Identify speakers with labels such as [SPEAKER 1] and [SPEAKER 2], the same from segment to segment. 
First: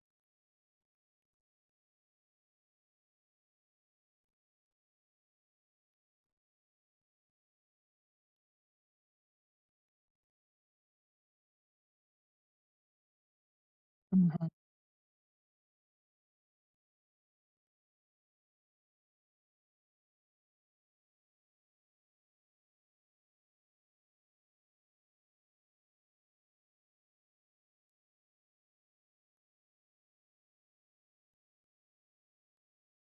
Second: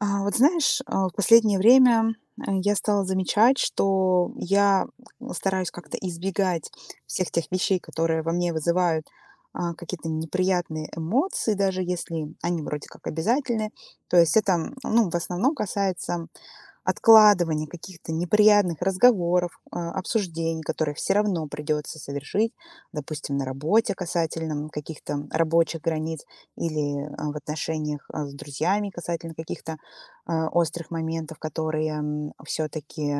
[SPEAKER 1] В последнее время я стала замечать, что я стараюсь как-то избегать всех тех вещей, которые во мне вызывают какие-то неприятные эмоции, даже если они вроде как обязательны. То есть
[SPEAKER 2] Мгм.
[SPEAKER 1] это в основном касается откладывание каких-то неприятных разговоров, обсуждений, которые все равно придется совершить, допустим, на работе касательно каких-то рабочих границ или в отношениях с друзьями касательно каких-то острых моментов, которые все-таки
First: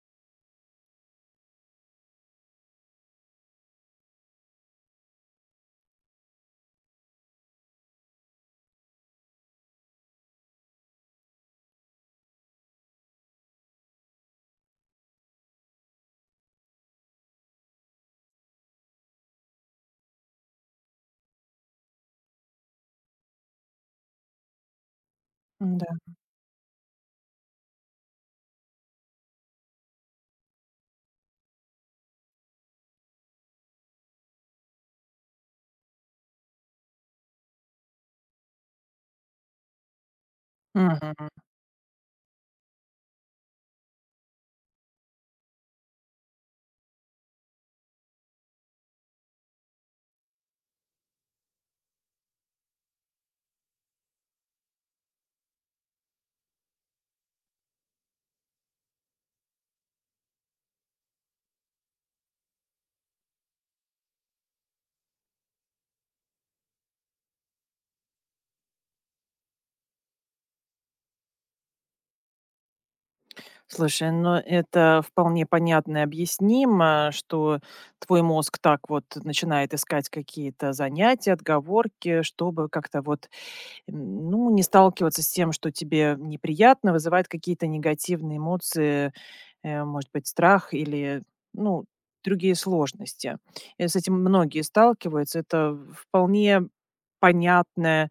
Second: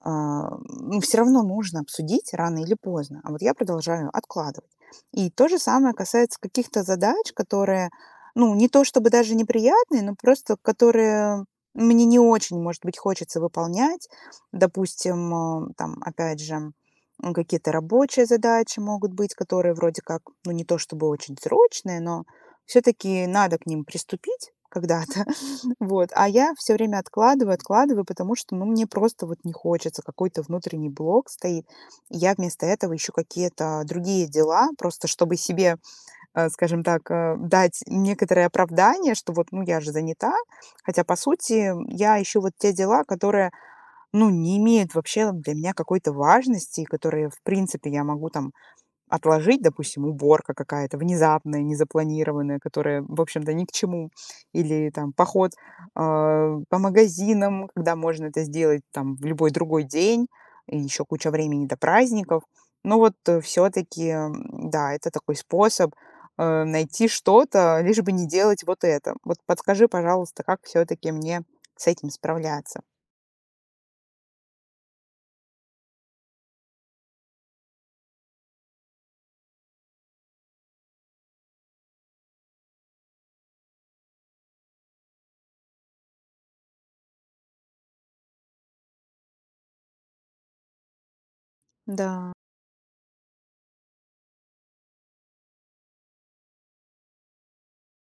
[SPEAKER 1] все равно нужно обсудить рано или поздно. А вот я продолжаю откладывать. И то же самое касается каких-то задач, которые, ну, не то чтобы даже неприятные, но просто которые мне не очень, может быть, хочется выполнять. Допустим, там, опять же, какие-то рабочие задачи могут быть, которые вроде как, ну, не то чтобы очень срочные, но все-таки надо к ним приступить когда-то.
[SPEAKER 2] Да.
[SPEAKER 1] Вот, а я все время откладываю, откладываю, потому что, ну, мне просто вот не хочется, какой-то внутренний блок стоит. И я вместо этого ищу какие-то другие дела, просто чтобы себе, скажем так, дать некоторое оправдание, что вот, ну, я же занята. Хотя, по
[SPEAKER 2] Мгм.
[SPEAKER 1] сути, я ищу вот те дела, которые, ну, не имеют вообще для меня какой-то важности, и которые, в принципе, я могу там отложить, допустим, уборка какая-то внезапная, незапланированная, которая, в общем-то, ни к чему. Или там поход, по магазинам, когда можно это сделать там в любой другой день, и еще куча времени до праздников. Но вот, все-таки, да, это такой способ, найти что-то, лишь бы не делать вот это. Вот подскажи, пожалуйста, как все-таки мне с этим справляться?
[SPEAKER 2] Слушай, ну это вполне понятно и объяснимо, что твой мозг так вот начинает искать какие-то занятия, отговорки, чтобы как-то ну, не сталкиваться с тем, что тебе неприятно, вызывает какие-то негативные эмоции, может быть, страх или, ну,
[SPEAKER 1] Да,
[SPEAKER 2] другие сложности. С этим многие сталкиваются. Это вполне понятная,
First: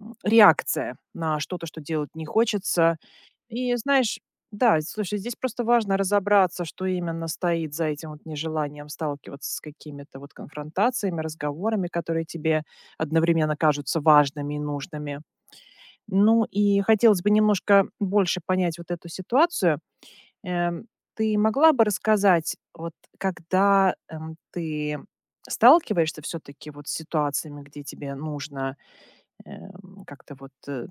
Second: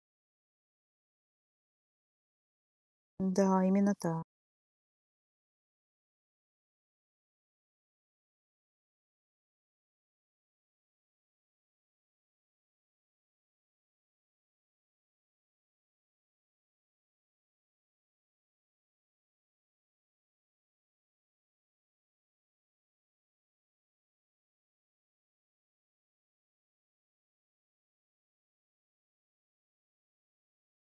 [SPEAKER 2] реакция на что-то, что делать не хочется.
[SPEAKER 1] да,
[SPEAKER 2] И
[SPEAKER 1] именно
[SPEAKER 2] знаешь,
[SPEAKER 1] так.
[SPEAKER 2] да, слушай, здесь просто важно разобраться, что именно стоит за этим вот нежеланием сталкиваться с какими-то вот конфронтациями, разговорами, которые тебе одновременно кажутся важными и нужными. Ну и хотелось бы немножко больше понять вот эту ситуацию. Эм, Ты могла бы рассказать, вот когда ты сталкиваешься все-таки вот с ситуациями, где тебе нужно как-то вот,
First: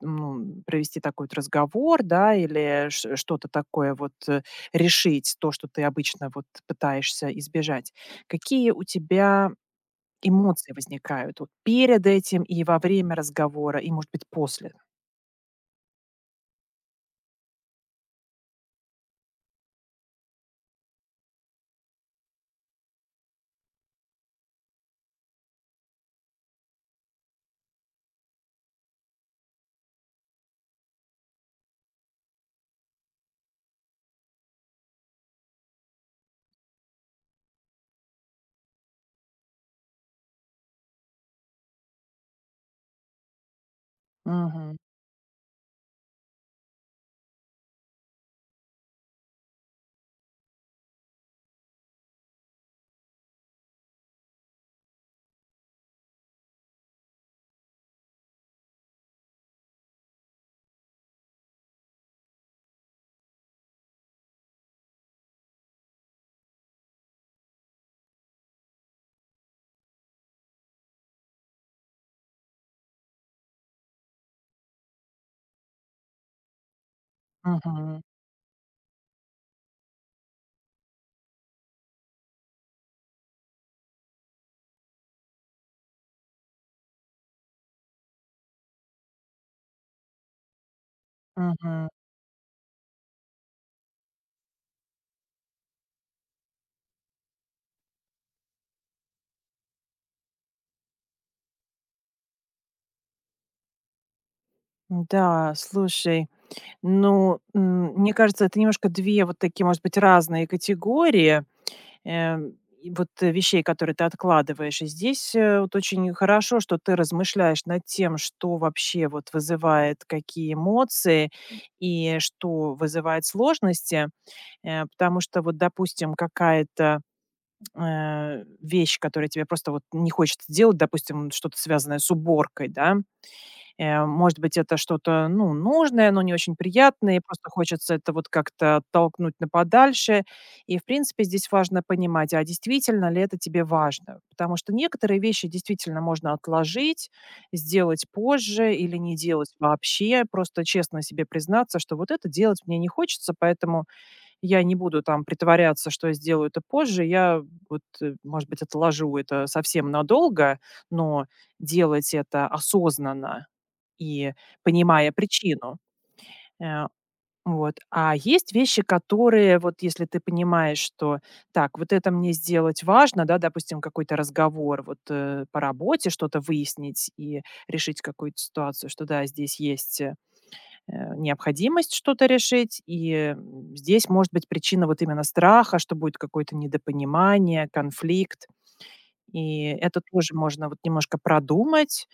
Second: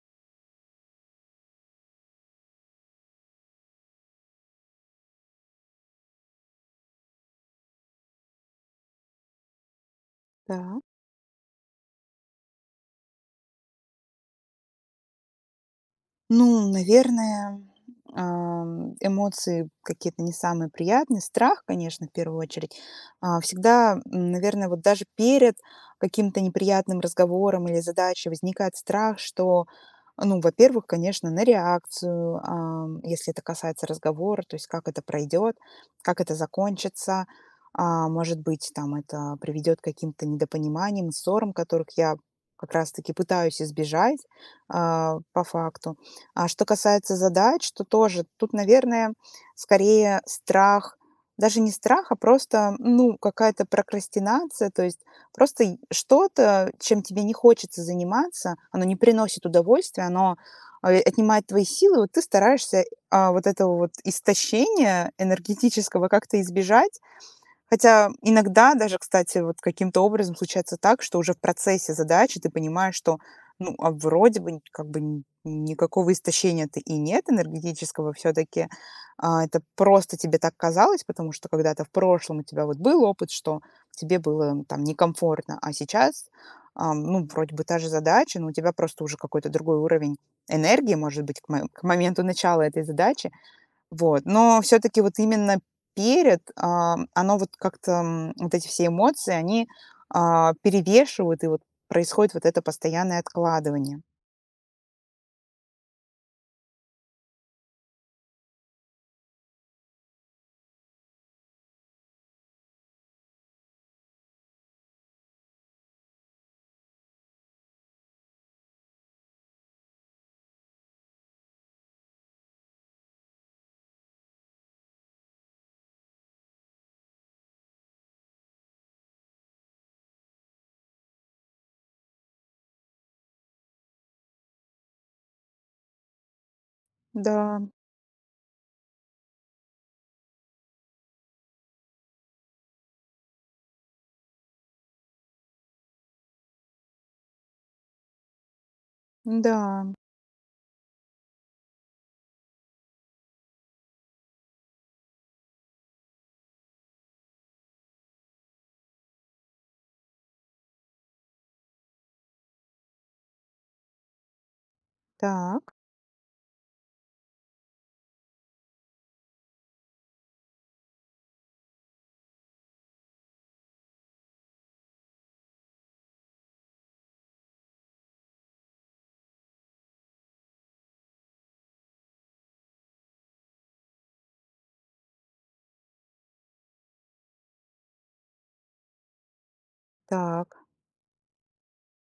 [SPEAKER 2] ну, провести такой вот разговор, да, или ш что-то такое вот, решить, то, что ты обычно вот пытаешься избежать. Какие у тебя эмоции
[SPEAKER 1] Да.
[SPEAKER 2] возникают вот перед этим и во время разговора, и, может быть, после?
[SPEAKER 1] Ну, наверное, эмоции какие-то не самые приятные. Страх, конечно, в первую очередь. Всегда, наверное, вот даже перед каким-то неприятным разговором или задачей возникает страх, что, ну, во-первых, конечно, на реакцию, если это касается разговора, то есть как это пройдет, как это закончится. Может быть, там это приведет к каким-то недопониманиям, ссорам, которых я как раз-таки пытаюсь избежать
[SPEAKER 2] Мгм.
[SPEAKER 1] по факту. А что касается задач, то тоже тут, наверное, скорее страх, даже не страх, а просто, ну, какая-то прокрастинация, то есть просто и что-то, чем тебе не хочется заниматься, оно не приносит удовольствия, оно отнимает твои силы, вот ты стараешься вот этого вот истощения энергетического как-то избежать. Хотя иногда даже, кстати, вот каким-то образом случается так, что уже в процессе задачи ты понимаешь, что, ну, а вроде бы как бы никакого истощения-то и нет
[SPEAKER 2] Мгм.
[SPEAKER 1] энергетического все-таки. Это просто тебе так казалось, потому что когда-то в прошлом у тебя вот был опыт, что тебе было там некомфортно, а сейчас, ну, вроде бы та же задача, но у тебя просто уже какой-то другой уровень энергии, может быть, к
[SPEAKER 2] Мгм.
[SPEAKER 1] моменту начала этой задачи, вот, но все таки вот именно перед, оно вот как-то, вот эти все эмоции, они, перевешивают, и вот происходит вот это постоянное откладывание.
[SPEAKER 2] Да, слушай, ну, мне кажется, это немножко 2 вот такие, может быть, разные категории. Эм, и вот, вещей, которые ты откладываешь. И здесь, вот очень хорошо, что ты размышляешь над тем, что вообще вот вызывает какие эмоции и что вызывает сложности. Потому что вот, допустим, какая-то, вещь, которая тебе просто вот не хочется делать, допустим, что-то связанное с уборкой, да. Может быть, это что-то, ну, нужное, но не очень приятное, и просто
[SPEAKER 1] Да,
[SPEAKER 2] хочется это вот как-то оттолкнуть на подальше. И, в принципе, здесь важно понимать, а действительно ли это тебе важно. Потому что некоторые вещи действительно можно отложить, сделать позже или не делать
[SPEAKER 1] да,
[SPEAKER 2] вообще. Просто честно себе признаться, что вот это делать мне не хочется, поэтому я не буду там притворяться, что я сделаю это позже. Я вот, может быть, отложу это совсем надолго, но делать это осознанно, и понимая
[SPEAKER 1] так,
[SPEAKER 2] причину. Э, вот. А есть вещи, которые вот если ты понимаешь, что так, вот это мне сделать важно, да, допустим, какой-то разговор вот по работе, что-то выяснить и решить какую-то ситуацию, что да, здесь есть необходимость что-то решить, и здесь может быть причина вот именно страха, что будет какое-то недопонимание, конфликт. И это тоже
[SPEAKER 1] так,
[SPEAKER 2] можно вот немножко продумать.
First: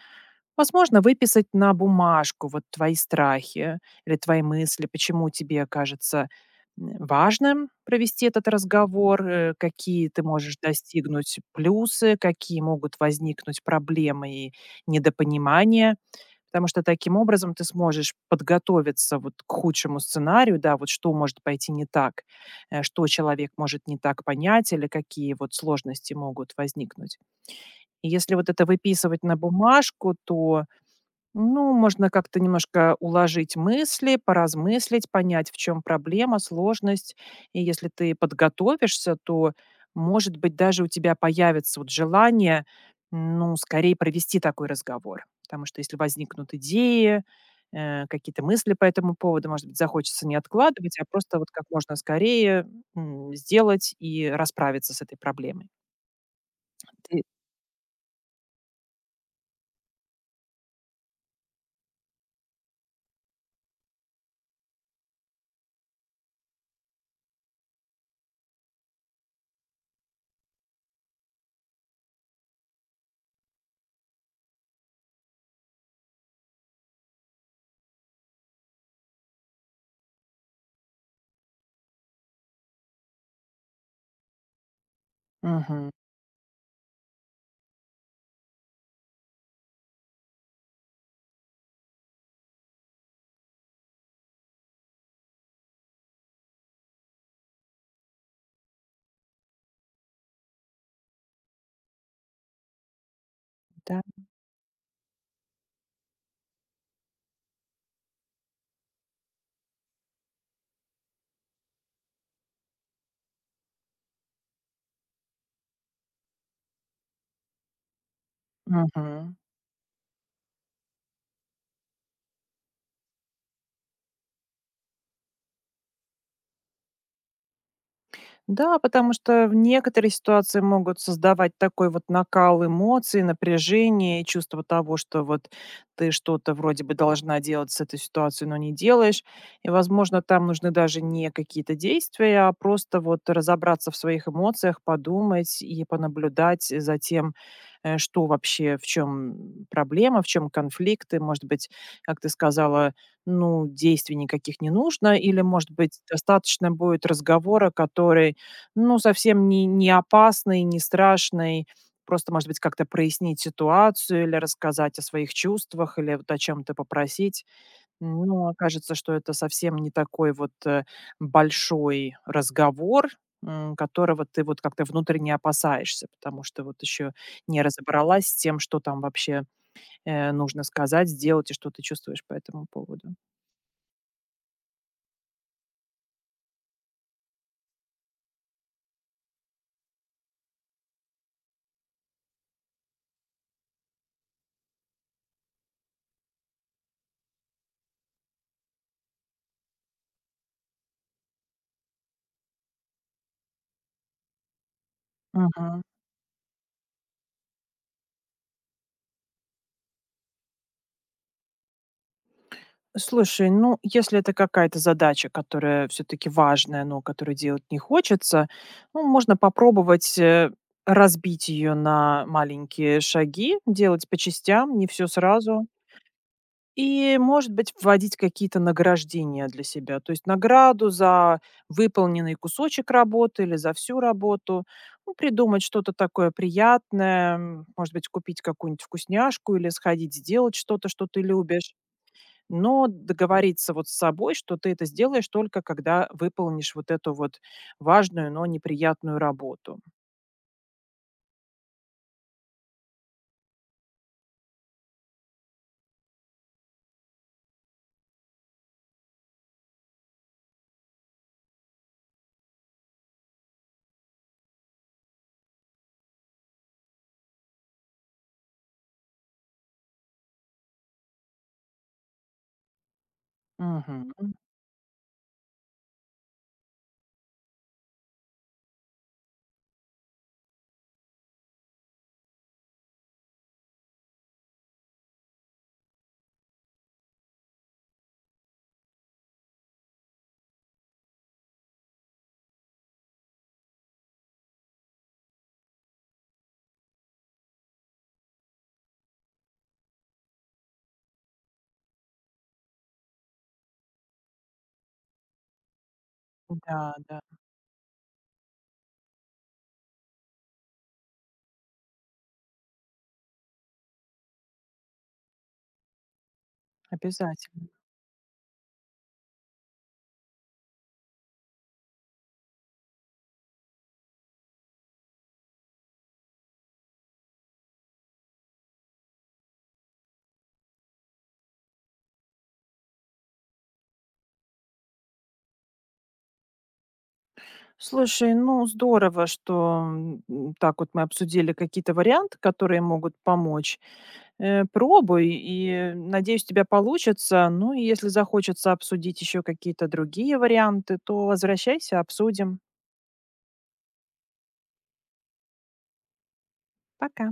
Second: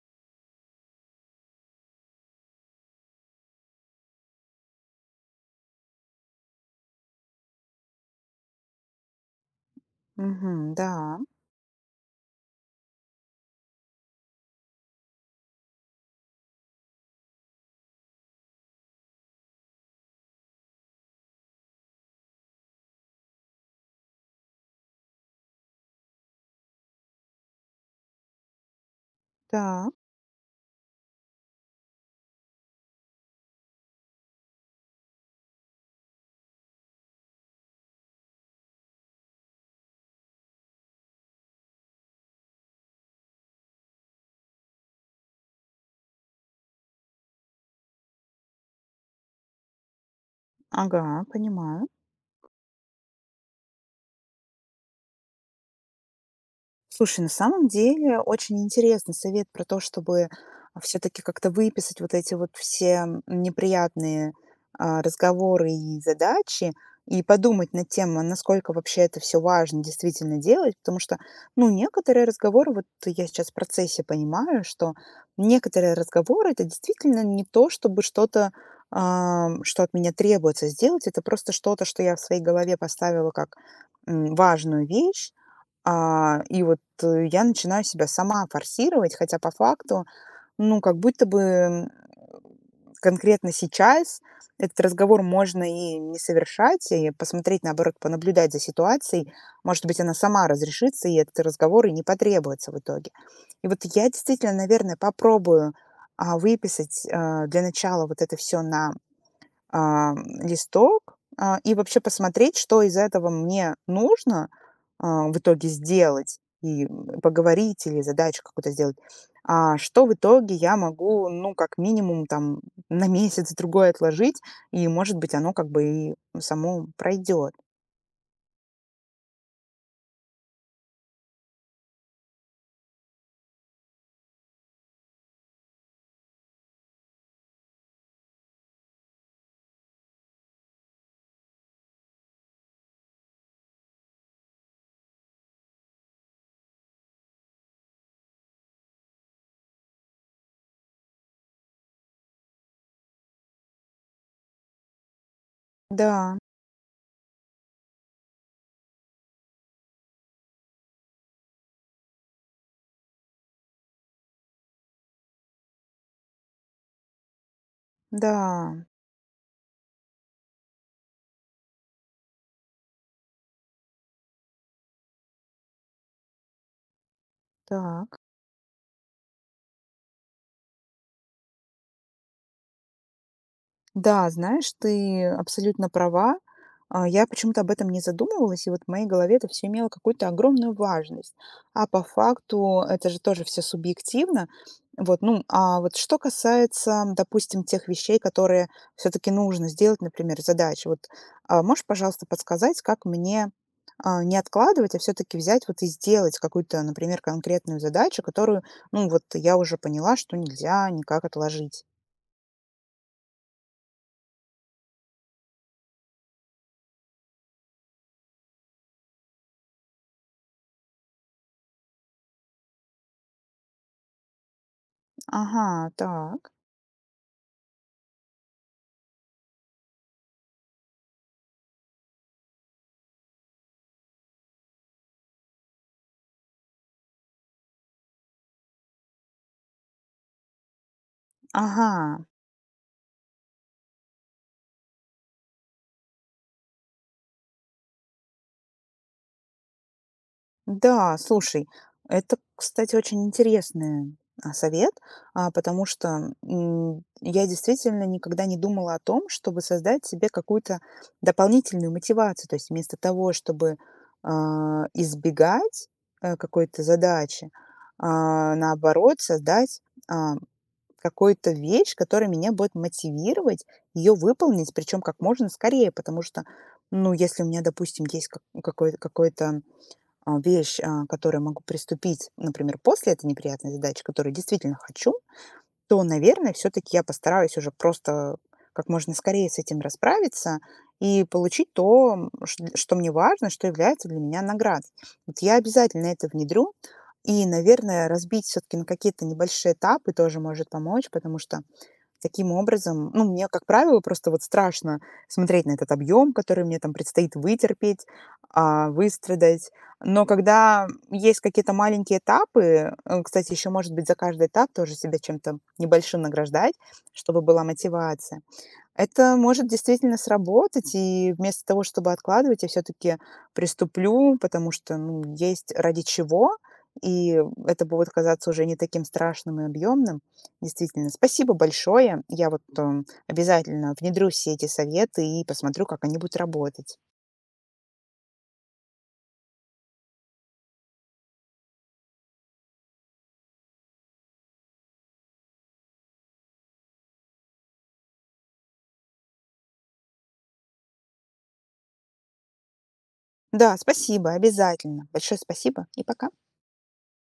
[SPEAKER 2] Возможно, выписать на бумажку вот твои страхи или твои мысли, почему тебе кажется важным провести этот разговор, какие ты можешь
[SPEAKER 1] мгм, да,
[SPEAKER 2] достигнуть плюсы, какие могут возникнуть проблемы и недопонимания. Потому что таким образом ты сможешь подготовиться вот к худшему сценарию, да, вот что может пойти не так, что человек может не так понять или какие вот сложности могут возникнуть. И если вот это выписывать на
[SPEAKER 1] да,
[SPEAKER 2] бумажку, то ну, можно как-то немножко уложить мысли, поразмыслить, понять, в чем проблема, сложность. И если ты подготовишься, то, может быть, даже у тебя появится вот желание, ну, скорее провести такой разговор. Потому что если возникнут идеи, какие-то мысли по этому поводу, может быть, захочется не откладывать, а
[SPEAKER 1] ага,
[SPEAKER 2] просто вот как
[SPEAKER 1] понимаю.
[SPEAKER 2] можно скорее сделать и расправиться с этой проблемой.
[SPEAKER 1] Слушай,
[SPEAKER 2] Ты-
[SPEAKER 1] на самом деле очень интересный совет про то, чтобы все-таки как-то выписать вот эти вот все неприятные разговоры и задачи и подумать над тем, а насколько вообще это все важно действительно делать, потому что, ну, некоторые разговоры, вот я сейчас в процессе понимаю, что некоторые разговоры это действительно не то, чтобы что-то, что от меня требуется сделать, это просто что-то, что я в своей голове поставила как важную вещь,
[SPEAKER 2] Мгм.
[SPEAKER 1] и вот, я начинаю себя сама форсировать, хотя по факту, ну, как будто бы, конкретно сейчас этот разговор можно и не совершать, и посмотреть, наоборот, понаблюдать за ситуацией. Может быть, она сама разрешится, и этот разговор и не потребуется в итоге. И вот
[SPEAKER 2] Да.
[SPEAKER 1] я действительно, наверное, попробую, выписать, для начала вот это все на а, листок, и вообще посмотреть, что из этого мне нужно, в итоге сделать, и, поговорить или задачу какую-то сделать,
[SPEAKER 2] Мгм.
[SPEAKER 1] а что в итоге я могу, ну, как минимум, там, на месяц-другой отложить, и, может быть, оно как бы и само пройдет.
[SPEAKER 2] Да, потому что в некоторые ситуации могут создавать такой вот накал эмоций, напряжение, чувство того, что вот ты что-то вроде бы должна делать с этой ситуацией, но не делаешь. И, возможно, там нужны даже не какие-то действия, а просто вот разобраться в своих эмоциях, подумать и понаблюдать за тем, что вообще, в чем проблема, в чем конфликты. Может быть, как ты сказала, ну, действий никаких не нужно, или, может быть,
[SPEAKER 1] Да,
[SPEAKER 2] достаточно будет разговора, который ну, совсем не опасный, не страшный. Просто, может быть, как-то прояснить ситуацию или рассказать о своих чувствах, или вот о чем то попросить. Ну,
[SPEAKER 1] да,
[SPEAKER 2] окажется, что это совсем не такой вот, большой разговор, которого ты вот как-то внутренне опасаешься, потому что вот еще не
[SPEAKER 1] да.
[SPEAKER 2] разобралась с тем, что там вообще, нужно сказать, сделать и что ты чувствуешь по этому поводу.
[SPEAKER 1] Да, знаешь, ты абсолютно права. Я почему-то об этом не задумывалась, и вот в моей голове это все имело какую-то огромную важность. А по факту это же тоже все субъективно. Вот, ну, а вот что касается, допустим, тех вещей, которые все-таки нужно сделать, например, задачи. Вот, можешь, пожалуйста, подсказать, как мне не откладывать, а все-таки взять вот и сделать какую-то, например, конкретную задачу, которую, ну, вот я уже поняла, что нельзя никак отложить.
[SPEAKER 2] Слушай, ну, если это какая-то задача, которая все-таки важная, но которую делать не хочется, ну, можно попробовать разбить ее на маленькие шаги, делать по частям, не все сразу.
[SPEAKER 1] Ага, так.
[SPEAKER 2] И, может быть, вводить какие-то награждения для себя. То есть награду за выполненный кусочек работы или за всю работу. Ну, придумать что-то такое приятное. Может быть, купить какую-нибудь вкусняшку или сходить сделать что-то, что ты любишь,
[SPEAKER 1] Ага,
[SPEAKER 2] но договориться вот с собой, что ты это сделаешь только когда выполнишь вот эту вот важную, но неприятную работу.
[SPEAKER 1] да, слушай, это, кстати, очень интересный совет, потому что я действительно никогда не думала о том, чтобы создать себе какую-то дополнительную мотивацию. То есть вместо того, чтобы избегать какой-то задачи, наоборот, создать а, какую-то вещь, которая меня будет мотивировать ее
[SPEAKER 2] Мгм.
[SPEAKER 1] выполнить, причем как можно скорее, потому что, ну, если у меня, допустим, есть какой-то вещь, к которой могу приступить, например, после этой неприятной задачи, которую действительно хочу, то, наверное, все-таки я постараюсь уже просто как можно скорее с этим расправиться и получить то, что мне важно, что является для меня наградой. Вот я обязательно это внедрю. И, наверное, разбить все-таки на какие-то небольшие этапы тоже может помочь, потому что таким образом, ну, мне, как правило, просто вот страшно смотреть на этот объем, который мне там
[SPEAKER 2] Да, да,
[SPEAKER 1] предстоит вытерпеть, выстрадать. Но когда есть какие-то маленькие этапы, кстати, еще, может быть, за каждый этап тоже себя чем-то небольшим награждать, чтобы была
[SPEAKER 2] обязательно.
[SPEAKER 1] мотивация. Это может действительно сработать, и вместо того, чтобы откладывать, я все-таки приступлю, потому что ну, есть ради чего, и это будет казаться уже не таким страшным и объемным. Действительно, спасибо большое. Я вот обязательно внедрю все эти советы и посмотрю, как они будут работать.
[SPEAKER 2] Слушай, ну здорово, что так вот мы обсудили какие-то варианты, которые могут помочь. Пробуй, и надеюсь, у тебя получится. Ну и если захочется обсудить еще какие-то другие варианты, то возвращайся, обсудим.
[SPEAKER 1] Да, спасибо, обязательно. Большое спасибо и пока.
[SPEAKER 2] Пока.